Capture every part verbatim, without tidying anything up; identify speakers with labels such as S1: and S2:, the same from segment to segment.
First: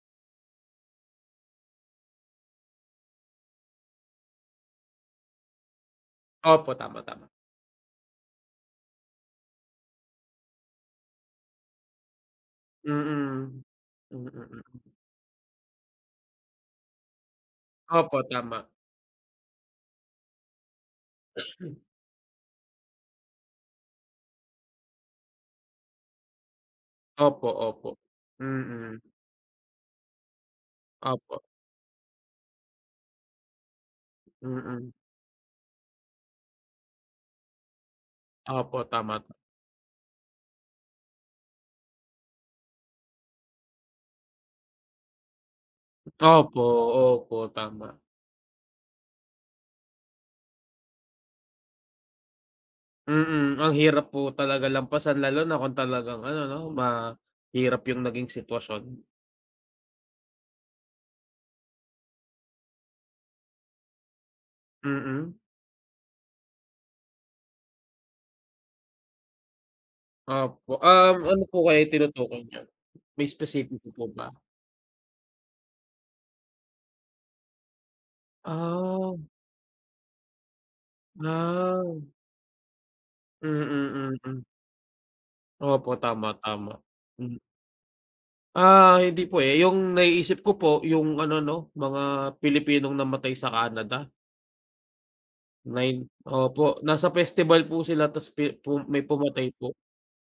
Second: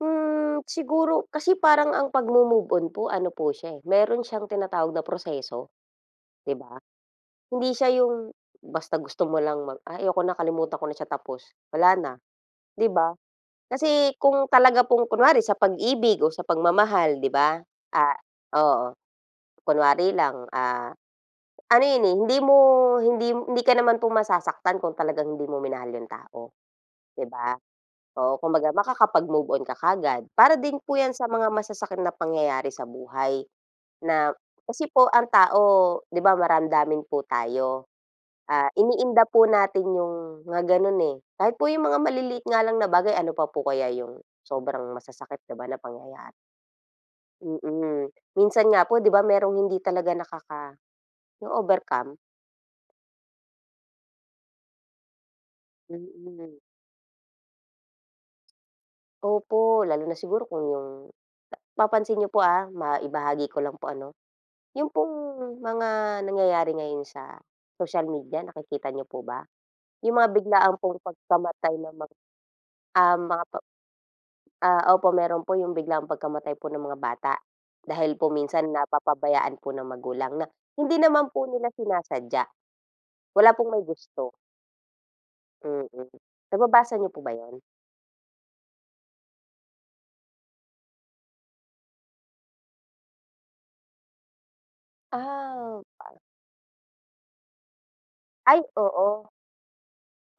S1: Hmm, siguro kasi parang ang pagmo-move on po ano po siya, eh, meron siyang tinatawag na proseso, di
S2: Opo,
S1: ba?
S2: tama, tama.
S1: Hindi siya 'yong basta gusto mo lang mag ah, ayoko na kalimutan ko na siya tapos. wala na, 'di ba?
S2: Mm.
S1: Kasi
S2: Mm,
S1: kung talaga
S2: mm.
S1: pong kunwari, sa pag-ibig o sa pagmamahal, 'di ba, ah,
S2: Opo, tama.
S1: oo. Kunwari lang, ah, ano 'yon, eh, hindi mo hindi hindi ka naman pong masasaktan kung talagang hindi mo minahal 'yong tao, 'di
S2: Opo,
S1: ba.
S2: opo.
S1: Oo, kung baga
S2: Mm.
S1: makakapag-move on ka kaagad. Para din po 'yan sa
S2: Opo.
S1: mga masasakit na pangyayari sa buhay na kasi
S2: Mm.
S1: po ang tao 'di ba maramdamin po tayo. Ah,
S2: Opo, tama.
S1: iniinda po natin 'yong mga ganun, eh. Kahit po 'yong mga maliliit nga lang na bagay ano pa po kaya 'yong sobrang masasakit, 'di ba, na pangyayari.
S2: Opo, opo, tama.
S1: Mm. Minsan nga po 'di ba merong hindi talaga nakaka 'yong overcome.
S2: Mm. Ang hirap po talaga lampasan lalo na kung talagang ano
S1: Mm.
S2: 'no, mahirap yung naging sitwasyon.
S1: Opo. Lalo na siguro kung yung papansin niyo po, ah, maibahagi ko lang po ano. Yung pong
S2: Mm.
S1: mga nangyayari ngayon sa social media nakikita niyo po ba? Yung mga
S2: Opo,
S1: biglaang pong
S2: um, ano po
S1: pagkamatay
S2: kaya
S1: ng mga,
S2: tinutukoy niyo?
S1: ah,
S2: May
S1: mga pa
S2: espesipiko po ba?
S1: Ah, opo meron po yung biglang pagkamatay po ng mga bata dahil po minsan
S2: Ah.
S1: napapabayaan po ng magulang na hindi naman po nila
S2: Ah.
S1: sinasadya. Wala pong may
S2: Mm,
S1: gusto.
S2: mm.
S1: Mm,
S2: Opo, tama, tama.
S1: nababasa niyo po ba
S2: M
S1: 'yon?
S2: Ah, hindi po, eh. Yung naiisip ko po yung ano 'no, mga Pilipinong namatay sa Canada.
S1: Ah,
S2: Nine.
S1: par
S2: Opo, nasa festival po sila tapos pi
S1: Ay
S2: may
S1: oo.
S2: pumatay po.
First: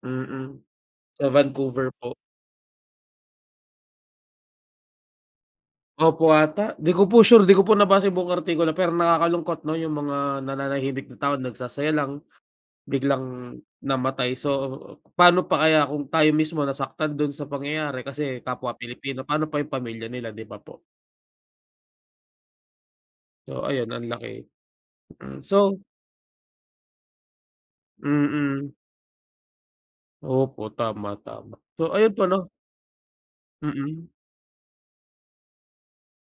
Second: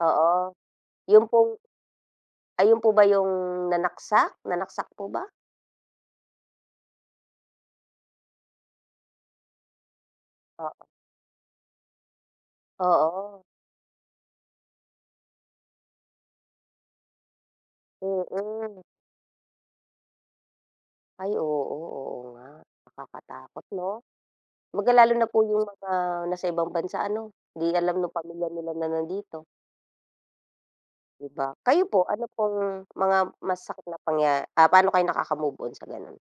S1: Oo,
S2: Mm.
S1: yung
S2: Sa
S1: pong
S2: Vancouver po.
S1: Ayun po ba 'yong nanaksak? Nanaksak po ba?
S2: Opo 'ata. 'Di ko po sure, 'di ko po nabasa buong artikulo, pero nakakalungkot 'no yung mga
S1: Oo.
S2: nananahimik na tao, nagsasaya lang biglang
S1: Oo.
S2: namatay. So, pa'no pa kaya kung tayo mismo nasaktan dun sa pangyayari kasi kapwa
S1: Mm.
S2: Pilipino. Pa'no pa yung pamilya nila, 'di ba po?
S1: Ay oo, oo nga.
S2: So,
S1: Nakakatakot
S2: ayun
S1: 'no.
S2: ang laki.
S1: 'Baga lalo na
S2: Mm,
S1: po yung
S2: so
S1: mga nasa ibang bansa ano, 'di alam nung pamilya nila
S2: Mm.
S1: na nandito.
S2: Opo, tama,
S1: 'Di ba?
S2: tama. So,
S1: Kayo po
S2: ayun po
S1: ano
S2: 'no
S1: pong mga masakit na
S2: Mm.
S1: pangya ah, pa'no kayo nakakamove-on sa ganun?